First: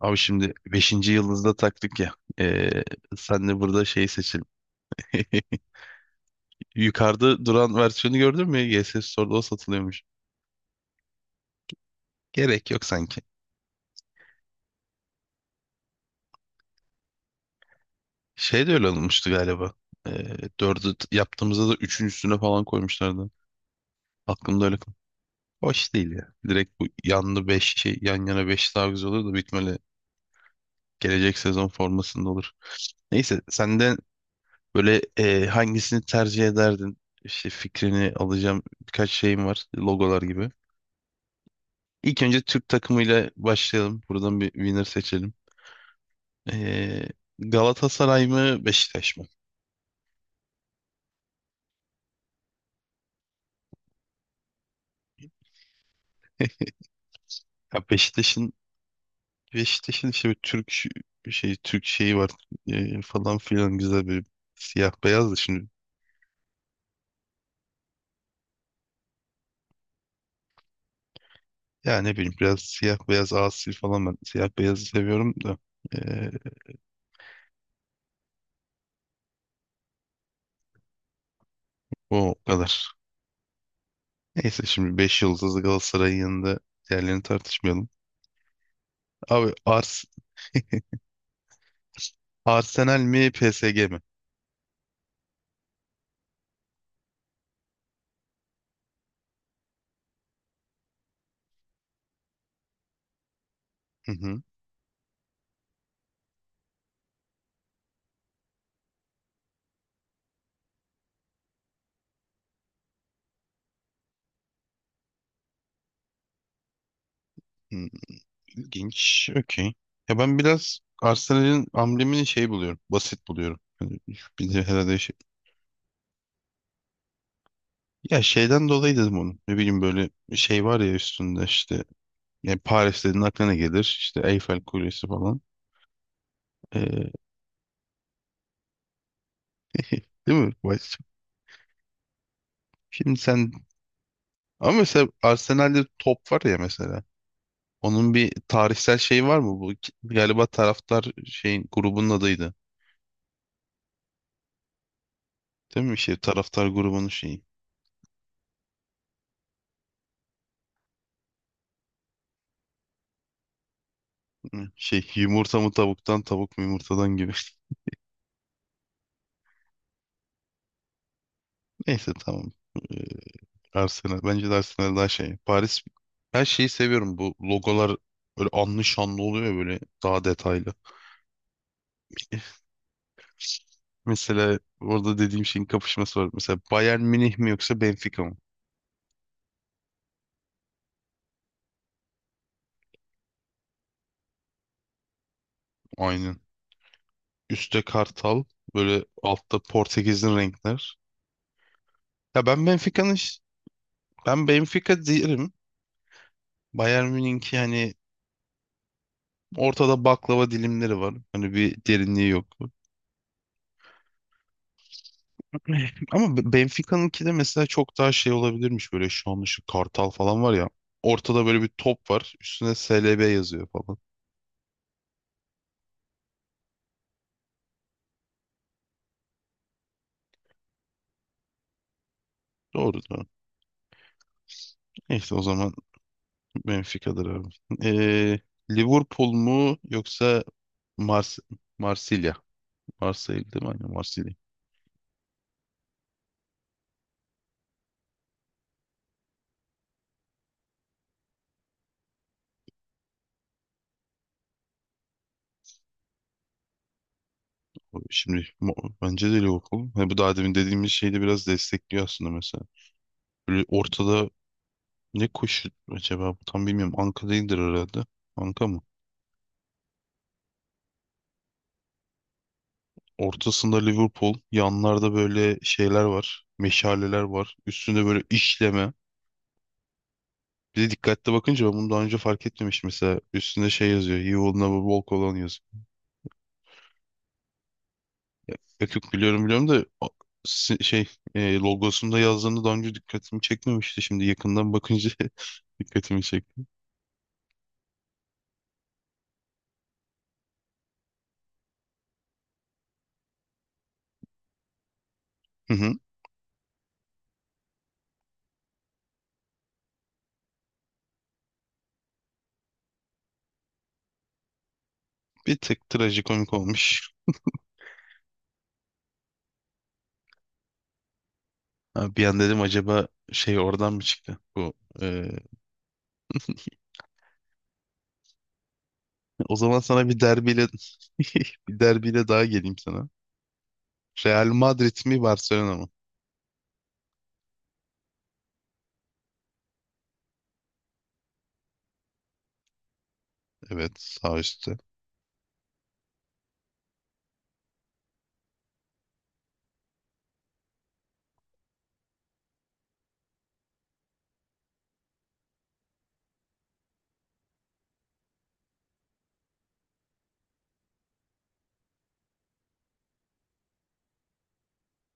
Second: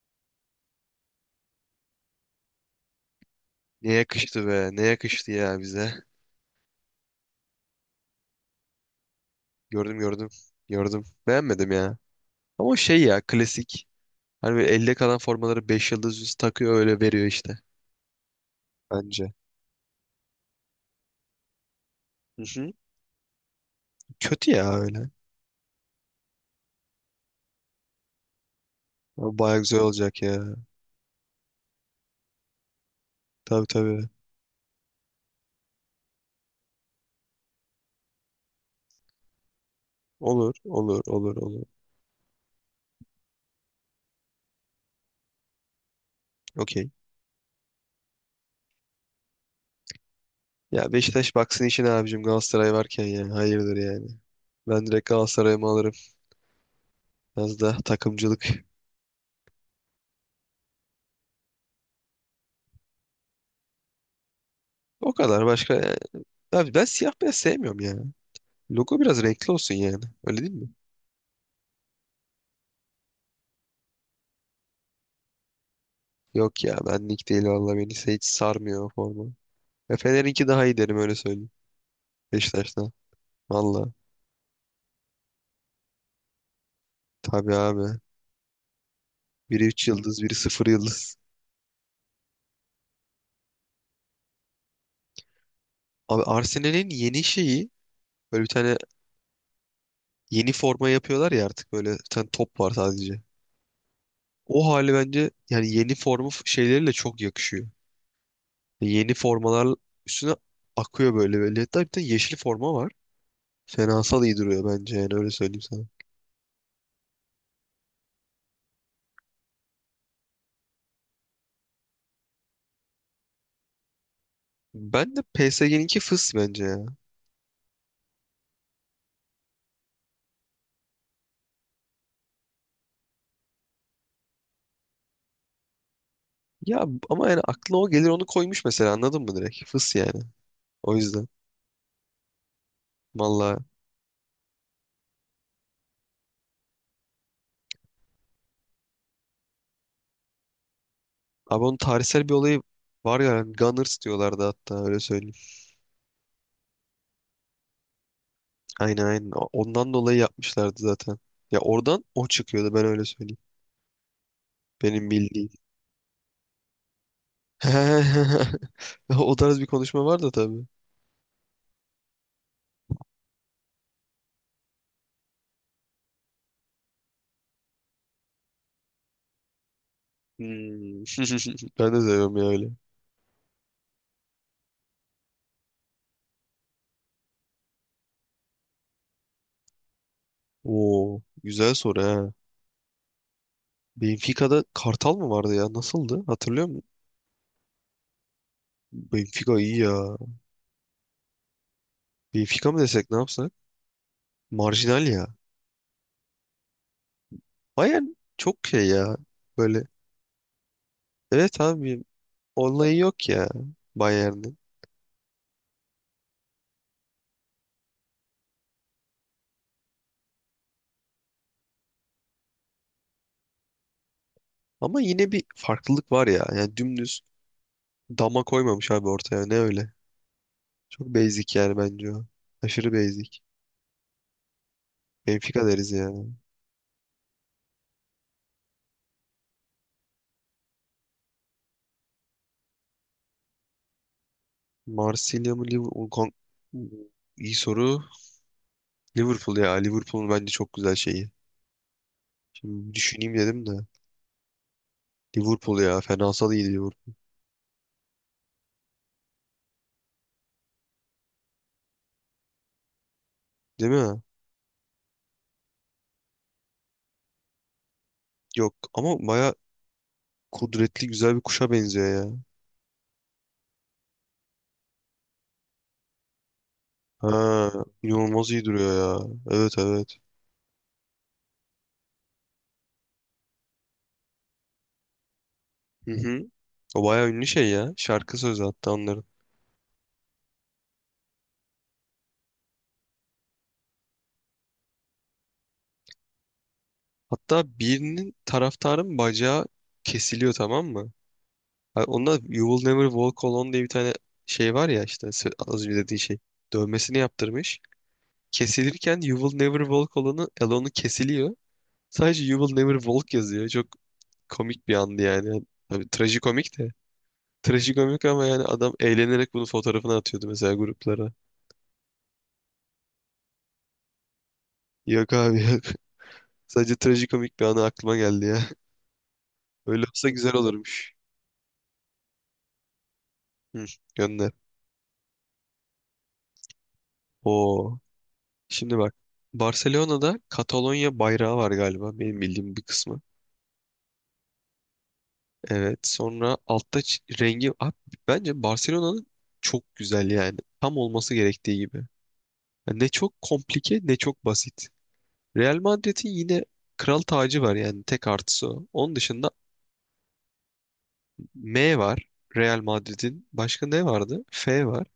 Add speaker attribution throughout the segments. Speaker 1: Abi şimdi beşinci yıldızda taktık ya. Ee, Sen de burada
Speaker 2: Ne
Speaker 1: şey seçelim.
Speaker 2: yakıştı be. Ne yakıştı ya bize.
Speaker 1: Yukarıda duran versiyonu gördün mü? G S Store'da o
Speaker 2: Gördüm
Speaker 1: satılıyormuş.
Speaker 2: gördüm. Gördüm. Beğenmedim ya.
Speaker 1: Gerek
Speaker 2: Ama
Speaker 1: yok
Speaker 2: şey
Speaker 1: sanki.
Speaker 2: ya klasik. Hani böyle elde kalan formaları 5 yıldız üstü takıyor öyle veriyor işte.
Speaker 1: Şey de öyle olmuştu
Speaker 2: Bence.
Speaker 1: galiba. Dördü yaptığımızda da üçün üstüne
Speaker 2: Hı
Speaker 1: falan
Speaker 2: hı.
Speaker 1: koymuşlardı.
Speaker 2: Kötü
Speaker 1: Aklımda
Speaker 2: ya
Speaker 1: öyle.
Speaker 2: öyle.
Speaker 1: Hoş değil ya. Direkt bu yanlı 5 şey yan yana 5 daha güzel olur da
Speaker 2: Ama baya
Speaker 1: bitmeli.
Speaker 2: güzel olacak ya.
Speaker 1: Gelecek sezon formasında olur. Neyse
Speaker 2: Tabii
Speaker 1: senden
Speaker 2: tabii.
Speaker 1: böyle hangisini tercih ederdin? İşte fikrini alacağım birkaç şeyim var. Logolar gibi.
Speaker 2: Olur olur olur olur.
Speaker 1: İlk önce Türk takımıyla başlayalım. Buradan bir winner seçelim.
Speaker 2: Okey.
Speaker 1: Ee, Galatasaray mı Beşiktaş mı?
Speaker 2: Ya Beşiktaş baksın işine abicim Galatasaray varken ya. Hayırdır yani. Ben direkt Galatasaray'ımı alırım. Biraz da
Speaker 1: Ya
Speaker 2: takımcılık.
Speaker 1: Beşiktaş'ın işte bir şey Türk şeyi var, falan filan, güzel bir siyah
Speaker 2: O
Speaker 1: beyaz da
Speaker 2: kadar
Speaker 1: şimdi,
Speaker 2: başka yani. Abi ben siyah beyaz sevmiyorum ya. Logo biraz renkli olsun yani. Öyle değil mi?
Speaker 1: ya ne bileyim, biraz siyah beyaz asi falan, ben siyah beyazı seviyorum da ee,
Speaker 2: Yok ya benlik değil valla hiç sarmıyor o forma. Ya Fener'inki daha iyi derim öyle söyleyeyim.
Speaker 1: o kadar.
Speaker 2: Beşiktaş'tan. Valla.
Speaker 1: Neyse şimdi 5 yıldızlı Galatasaray'ın yanında diğerlerini
Speaker 2: Tabii abi.
Speaker 1: tartışmayalım. Abi
Speaker 2: Biri 3 yıldız, biri sıfır yıldız.
Speaker 1: Arsenal mi PSG mi?
Speaker 2: Abi Arsenal'in yeni şeyi böyle bir tane yeni forma yapıyorlar ya artık böyle bir tane top var sadece.
Speaker 1: Hı hı.
Speaker 2: O hali bence yani yeni formu şeyleriyle çok yakışıyor. Yeni formalar üstüne akıyor böyle böyle. Hatta bir tane yeşil forma var. Fenasal iyi duruyor bence yani öyle söyleyeyim sana.
Speaker 1: Hı. İlginç. Okey. Ya ben biraz Arsenal'in amblemini şey buluyorum. Basit buluyorum. Hani bizim herhalde
Speaker 2: Ben
Speaker 1: şey.
Speaker 2: de PSG'ninki fıs bence ya.
Speaker 1: Ya şeyden dolayı dedim onu. Ne bileyim, böyle şey var ya üstünde işte. Yani Paris dediğin aklına gelir. İşte Eiffel Kulesi falan.
Speaker 2: Ya
Speaker 1: Ee,
Speaker 2: ama yani aklına o gelir onu koymuş mesela anladın mı direkt? Fıs yani.
Speaker 1: değil mi?
Speaker 2: O yüzden.
Speaker 1: Şimdi sen
Speaker 2: Vallahi.
Speaker 1: ama mesela Arsenal'de top var ya mesela. Onun bir tarihsel şeyi var mı? Bu galiba taraftar
Speaker 2: Abi
Speaker 1: şeyin
Speaker 2: onun
Speaker 1: grubunun
Speaker 2: tarihsel bir
Speaker 1: adıydı.
Speaker 2: olayı var ya yani Gunners diyorlardı hatta öyle söyleyeyim.
Speaker 1: Değil mi? Şey taraftar grubunun şeyi.
Speaker 2: Aynen aynen. Ondan dolayı yapmışlardı zaten. Ya oradan o çıkıyordu ben öyle söyleyeyim.
Speaker 1: Hı, şey
Speaker 2: Benim bildiğim.
Speaker 1: yumurta mı tavuktan tavuk mu yumurtadan gibi.
Speaker 2: O tarz bir konuşma var da tabii.
Speaker 1: Neyse tamam. Ee, Arsenal. Bence de Arsenal daha şey. Paris her şeyi seviyorum. Bu logolar böyle anlı şanlı oluyor ya, böyle daha detaylı.
Speaker 2: Hmm. Ben de seviyorum ya öyle.
Speaker 1: Mesela orada dediğim şeyin kapışması var. Mesela Bayern Münih mi yoksa Benfica mı?
Speaker 2: Oo, güzel soru ha. Benfica'da Kartal mı vardı ya? Nasıldı?
Speaker 1: Aynen.
Speaker 2: Hatırlıyor musun?
Speaker 1: Üstte Kartal, böyle
Speaker 2: Benfica
Speaker 1: altta
Speaker 2: iyi ya.
Speaker 1: Portekiz'in renkler. Ya ben
Speaker 2: Benfica mı desek ne yapsak?
Speaker 1: Ben Benfica
Speaker 2: Marjinal ya.
Speaker 1: derim. Bayern Münih'inki hani
Speaker 2: Bayern çok şey ya. Böyle
Speaker 1: ortada baklava dilimleri var. Hani
Speaker 2: evet
Speaker 1: bir
Speaker 2: abi
Speaker 1: derinliği yok.
Speaker 2: olayı yok ya Bayern'in.
Speaker 1: Eh, ama Benfica'nınki de mesela çok daha şey olabilirmiş, böyle şu an şu Kartal falan var ya. Ortada böyle bir top var. Üstüne SLB yazıyor falan.
Speaker 2: Ama yine bir farklılık var ya. Yani dümdüz dama koymamış abi ortaya. Ne öyle? Çok basic yani bence o. Aşırı
Speaker 1: Doğru doğru.
Speaker 2: basic.
Speaker 1: İşte o
Speaker 2: Benfica
Speaker 1: zaman
Speaker 2: deriz ya.
Speaker 1: Benfica'dır abi. Ee, Liverpool mu yoksa Mars Marsilya? Marsilya değil mi? Aynen Marsilya.
Speaker 2: Marsilya mı Liverpool? İyi soru. Liverpool ya. Liverpool'un bence çok güzel şeyi. Şimdi düşüneyim dedim de. Liverpool ya. Fenasal iyi Liverpool.
Speaker 1: Şimdi bence de Liverpool. Ha, bu daha demin dediğimiz şeyi de biraz destekliyor aslında mesela. Böyle
Speaker 2: Değil mi?
Speaker 1: ortada ne koşu acaba? Tam bilmiyorum. Anka değildir herhalde. Anka
Speaker 2: Yok
Speaker 1: mı?
Speaker 2: ama baya kudretli güzel bir kuşa benziyor.
Speaker 1: Ortasında Liverpool, yanlarda böyle şeyler var, meşaleler
Speaker 2: Ha,
Speaker 1: var. Üstünde böyle
Speaker 2: inanılmaz iyi
Speaker 1: işleme.
Speaker 2: duruyor ya. Evet evet.
Speaker 1: Bir de dikkatli bakınca ben bunu daha önce fark etmemiştim mesela. Üstünde şey yazıyor, He will never walk alone yazıyor.
Speaker 2: Hı hı. O bayağı ünlü şey ya. Şarkı
Speaker 1: Ya,
Speaker 2: sözü hatta
Speaker 1: yok yok,
Speaker 2: onların.
Speaker 1: biliyorum biliyorum da şey, logosunda yazdığını daha önce dikkatimi çekmemişti. Şimdi yakından bakınca dikkatimi çekti.
Speaker 2: Hatta birinin taraftarın bacağı kesiliyor tamam mı? Ha, onda You Will Never Walk Alone diye bir tane şey var ya işte
Speaker 1: Hı
Speaker 2: az önce
Speaker 1: hı.
Speaker 2: dediğin şey. Dövmesini yaptırmış. Kesilirken You Will Never Walk Alone'u kesiliyor. Sadece You Will Never Walk yazıyor. Çok komik bir andı
Speaker 1: Bir
Speaker 2: yani.
Speaker 1: tık
Speaker 2: Tabii
Speaker 1: trajikomik
Speaker 2: trajikomik de.
Speaker 1: olmuş.
Speaker 2: Trajikomik ama yani adam eğlenerek bunu fotoğrafına atıyordu mesela gruplara.
Speaker 1: Ha, bir an dedim, acaba şey oradan mı çıktı bu? e,
Speaker 2: Yok abi. Sadece trajikomik bir anı aklıma geldi ya.
Speaker 1: O zaman
Speaker 2: Öyle
Speaker 1: sana bir
Speaker 2: olsa güzel
Speaker 1: derbiyle
Speaker 2: olurmuş.
Speaker 1: bir derbiyle daha geleyim sana.
Speaker 2: Hı,
Speaker 1: Real
Speaker 2: gönder.
Speaker 1: Madrid mi Barcelona mı?
Speaker 2: Oo. Şimdi bak. Barcelona'da Katalonya bayrağı var galiba. Benim bildiğim bir kısmı.
Speaker 1: Evet, sağ üstte.
Speaker 2: Evet. Sonra altta rengi... Abi, bence Barcelona'nın çok güzel yani. Tam olması gerektiği gibi. Yani ne çok komplike ne çok basit. Real Madrid'in yine kral tacı var yani. Tek artısı o. Onun dışında M var. Real Madrid'in. Başka ne vardı? F var.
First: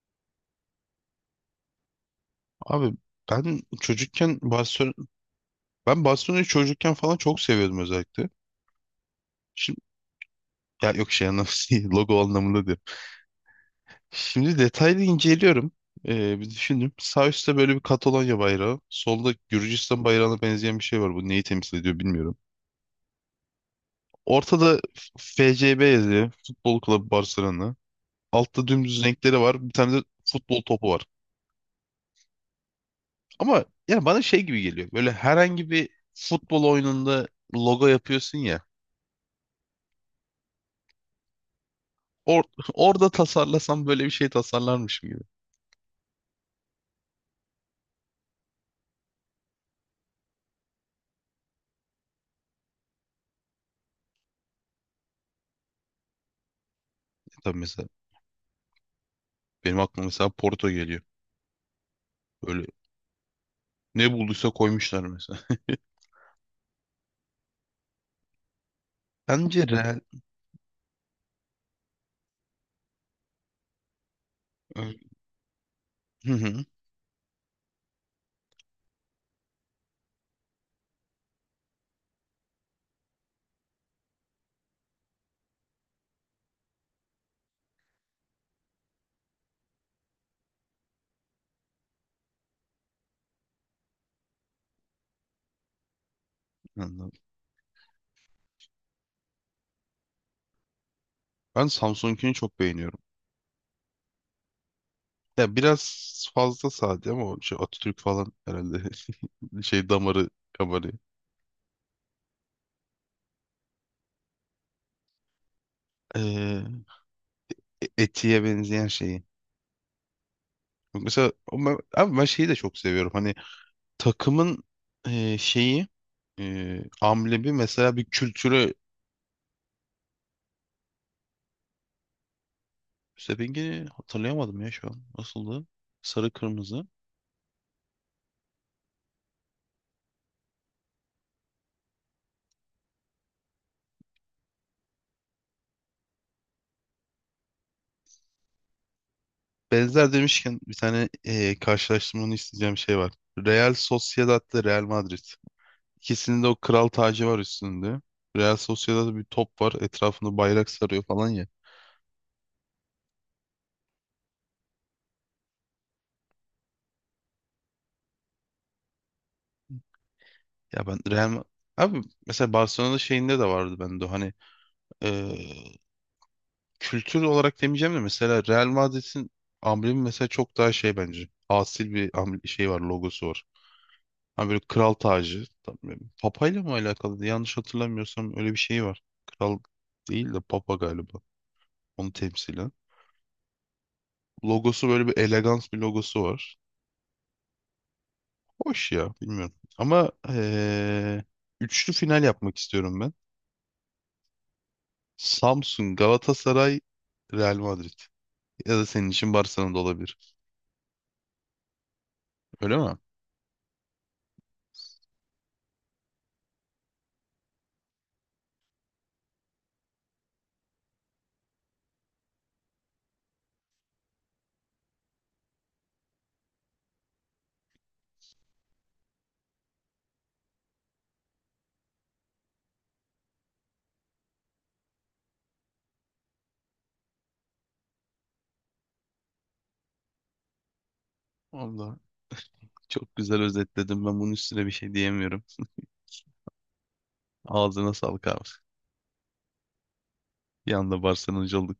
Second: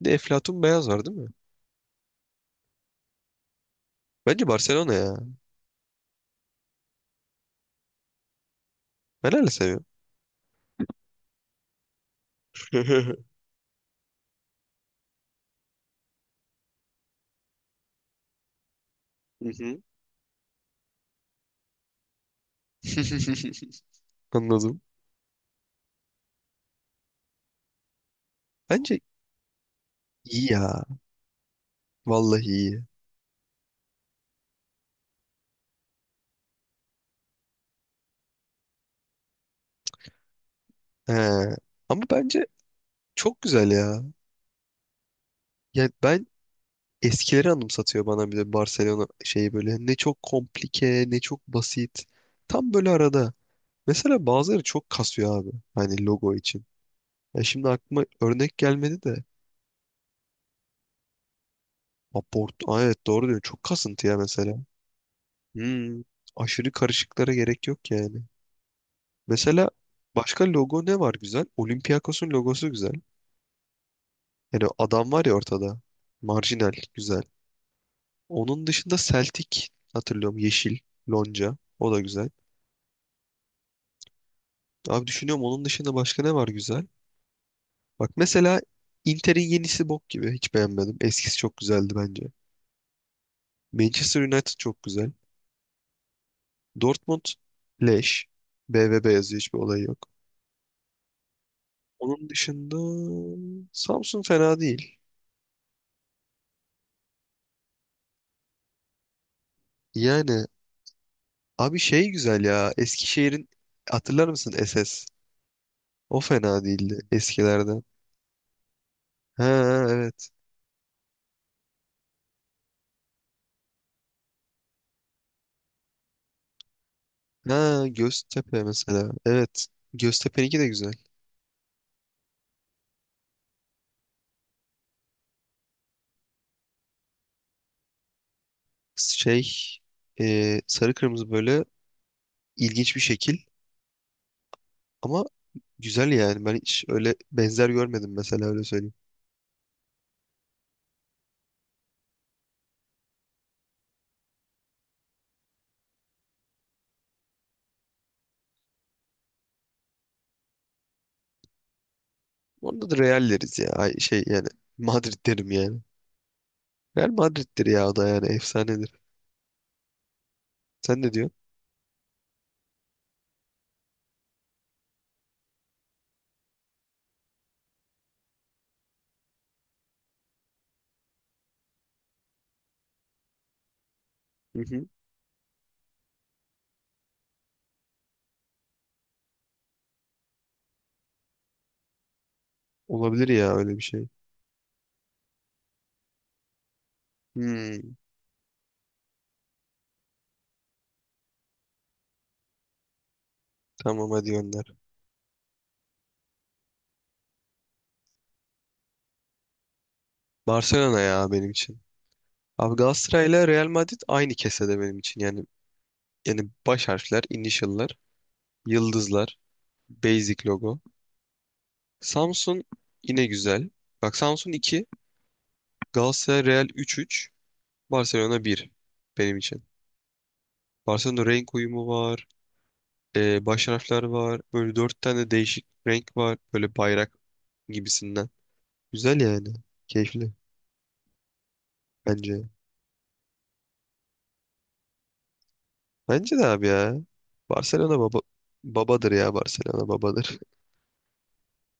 Speaker 2: Bir de Eflatun Beyaz var değil mi?
Speaker 1: Abi ben çocukken
Speaker 2: Bence
Speaker 1: Barcelona,
Speaker 2: Barcelona ya.
Speaker 1: ben Barcelona'yı çocukken falan çok seviyordum özellikle.
Speaker 2: Ben öyle
Speaker 1: Şimdi
Speaker 2: seviyorum.
Speaker 1: ya yok, şey anlamında logo anlamında diyorum. Şimdi detaylı inceliyorum. Bir düşündüm. Sağ üstte böyle bir Katalonya bayrağı. Solda
Speaker 2: Hı hı.
Speaker 1: Gürcistan bayrağına benzeyen bir şey var. Bu neyi temsil ediyor bilmiyorum. Ortada
Speaker 2: Anladım.
Speaker 1: FCB yazıyor. Futbol Kulübü Barcelona. Altta
Speaker 2: Bence
Speaker 1: dümdüz renkleri var. Bir tane de
Speaker 2: iyi
Speaker 1: futbol
Speaker 2: ya.
Speaker 1: topu var.
Speaker 2: Vallahi iyi.
Speaker 1: Ama yani bana şey gibi geliyor. Böyle herhangi bir futbol oyununda logo yapıyorsun ya.
Speaker 2: He. Ama
Speaker 1: Or
Speaker 2: bence
Speaker 1: orada
Speaker 2: çok güzel
Speaker 1: tasarlasam
Speaker 2: ya.
Speaker 1: böyle bir şey tasarlarmışım gibi. E
Speaker 2: Yani ben eskileri anımsatıyor bana bir de Barcelona şeyi böyle. Ne çok komplike, ne çok basit. Tam böyle arada. Mesela bazıları çok kasıyor abi. Hani logo için. Ya
Speaker 1: tabii,
Speaker 2: şimdi
Speaker 1: mesela
Speaker 2: aklıma örnek gelmedi de.
Speaker 1: benim aklıma mesela Porto geliyor.
Speaker 2: Aport.
Speaker 1: Böyle
Speaker 2: Aa, evet doğru diyorsun. Çok kasıntı
Speaker 1: ne
Speaker 2: ya
Speaker 1: bulduysa
Speaker 2: mesela.
Speaker 1: koymuşlar mesela.
Speaker 2: Hmm. Aşırı karışıklara gerek yok yani.
Speaker 1: Bence
Speaker 2: Mesela
Speaker 1: Real...
Speaker 2: başka logo ne var güzel? Olympiakos'un logosu güzel. Yani o adam var ya ortada.
Speaker 1: Hı hı,
Speaker 2: Marjinal güzel. Onun dışında Celtic hatırlıyorum yeşil lonca. O da güzel. Abi düşünüyorum onun dışında başka ne var güzel? Bak mesela Inter'in yenisi bok gibi. Hiç beğenmedim. Eskisi çok güzeldi bence. Manchester United çok güzel.
Speaker 1: anladım.
Speaker 2: Dortmund leş. BVB yazıyor hiçbir olayı yok.
Speaker 1: Ben
Speaker 2: Onun
Speaker 1: Samsung'unkini çok
Speaker 2: dışında
Speaker 1: beğeniyorum.
Speaker 2: Samsun fena değil.
Speaker 1: Ya biraz fazla sade ama o şey Atatürk falan herhalde şey damarı
Speaker 2: Yani
Speaker 1: kabarıyor.
Speaker 2: abi şey güzel ya. Eskişehir'in hatırlar mısın SS? O fena
Speaker 1: Ee,
Speaker 2: değildi eskilerden.
Speaker 1: Etiye benzeyen şeyi.
Speaker 2: Ha ha, evet.
Speaker 1: Mesela ama, ben, abi ben şeyi de çok seviyorum. Hani takımın şeyi, amblemi
Speaker 2: Ha
Speaker 1: mesela bir
Speaker 2: Göztepe
Speaker 1: kültüre,
Speaker 2: mesela. Evet. Göztepe'ninki de güzel.
Speaker 1: rengi hatırlayamadım ya şu an. Nasıldı? Sarı kırmızı.
Speaker 2: Şey sarı kırmızı böyle ilginç bir şekil ama güzel yani. Ben hiç öyle benzer görmedim mesela öyle söyleyeyim.
Speaker 1: Benzer demişken bir tane, karşılaştırmanı isteyeceğim şey var. Real Sociedad'la Real Madrid. İkisinin de o kral tacı var üstünde. Real Sociedad'da bir top var. Etrafında bayrak sarıyor falan ya.
Speaker 2: Onda da Real deriz ya. Ay, şey yani Madrid derim yani. Real Madrid'dir ya o da yani efsanedir.
Speaker 1: Ya ben
Speaker 2: Sen ne
Speaker 1: Real
Speaker 2: diyorsun?
Speaker 1: Ma- Abi mesela Barcelona'da şeyinde de vardı bende o, hani kültür olarak demeyeceğim de mesela Real Madrid'in amblemi mesela çok daha şey bence. Asil bir şey var, logosu var. Hani böyle
Speaker 2: Hı hı.
Speaker 1: kral tacı. Böyle Papayla mı alakalı? Yanlış hatırlamıyorsam öyle bir şey var. Kral değil de papa galiba. Onu temsilen.
Speaker 2: Olabilir ya öyle bir şey.
Speaker 1: Logosu böyle bir elegans bir logosu var.
Speaker 2: Hmm,
Speaker 1: Hoş ya, bilmiyorum. Ama üçlü final yapmak istiyorum ben.
Speaker 2: tamam hadi gönder.
Speaker 1: Samsun, Galatasaray, Real Madrid. Ya da senin için Barcelona da olabilir.
Speaker 2: Barcelona ya benim için.
Speaker 1: Öyle
Speaker 2: Abi
Speaker 1: mi?
Speaker 2: Galatasaray ile Real Madrid aynı kesede benim için. Yani baş harfler, initial'lar, yıldızlar, basic logo. Samsun yine güzel. Bak Samsun 2, Galatasaray Real üç üç, Barcelona bir. Benim için. Barcelona renk uyumu var, baş harfler var, böyle 4 tane değişik renk var, böyle bayrak gibisinden. Güzel yani, keyifli
Speaker 1: Allah.
Speaker 2: bence.
Speaker 1: Çok güzel özetledim. Ben bunun üstüne bir şey diyemiyorum.
Speaker 2: Bence de abi ya.
Speaker 1: Ağzına
Speaker 2: Barcelona baba
Speaker 1: sağlık abi.
Speaker 2: babadır ya Barcelona babadır.
Speaker 1: Bir anda Barcelona'cı olduk.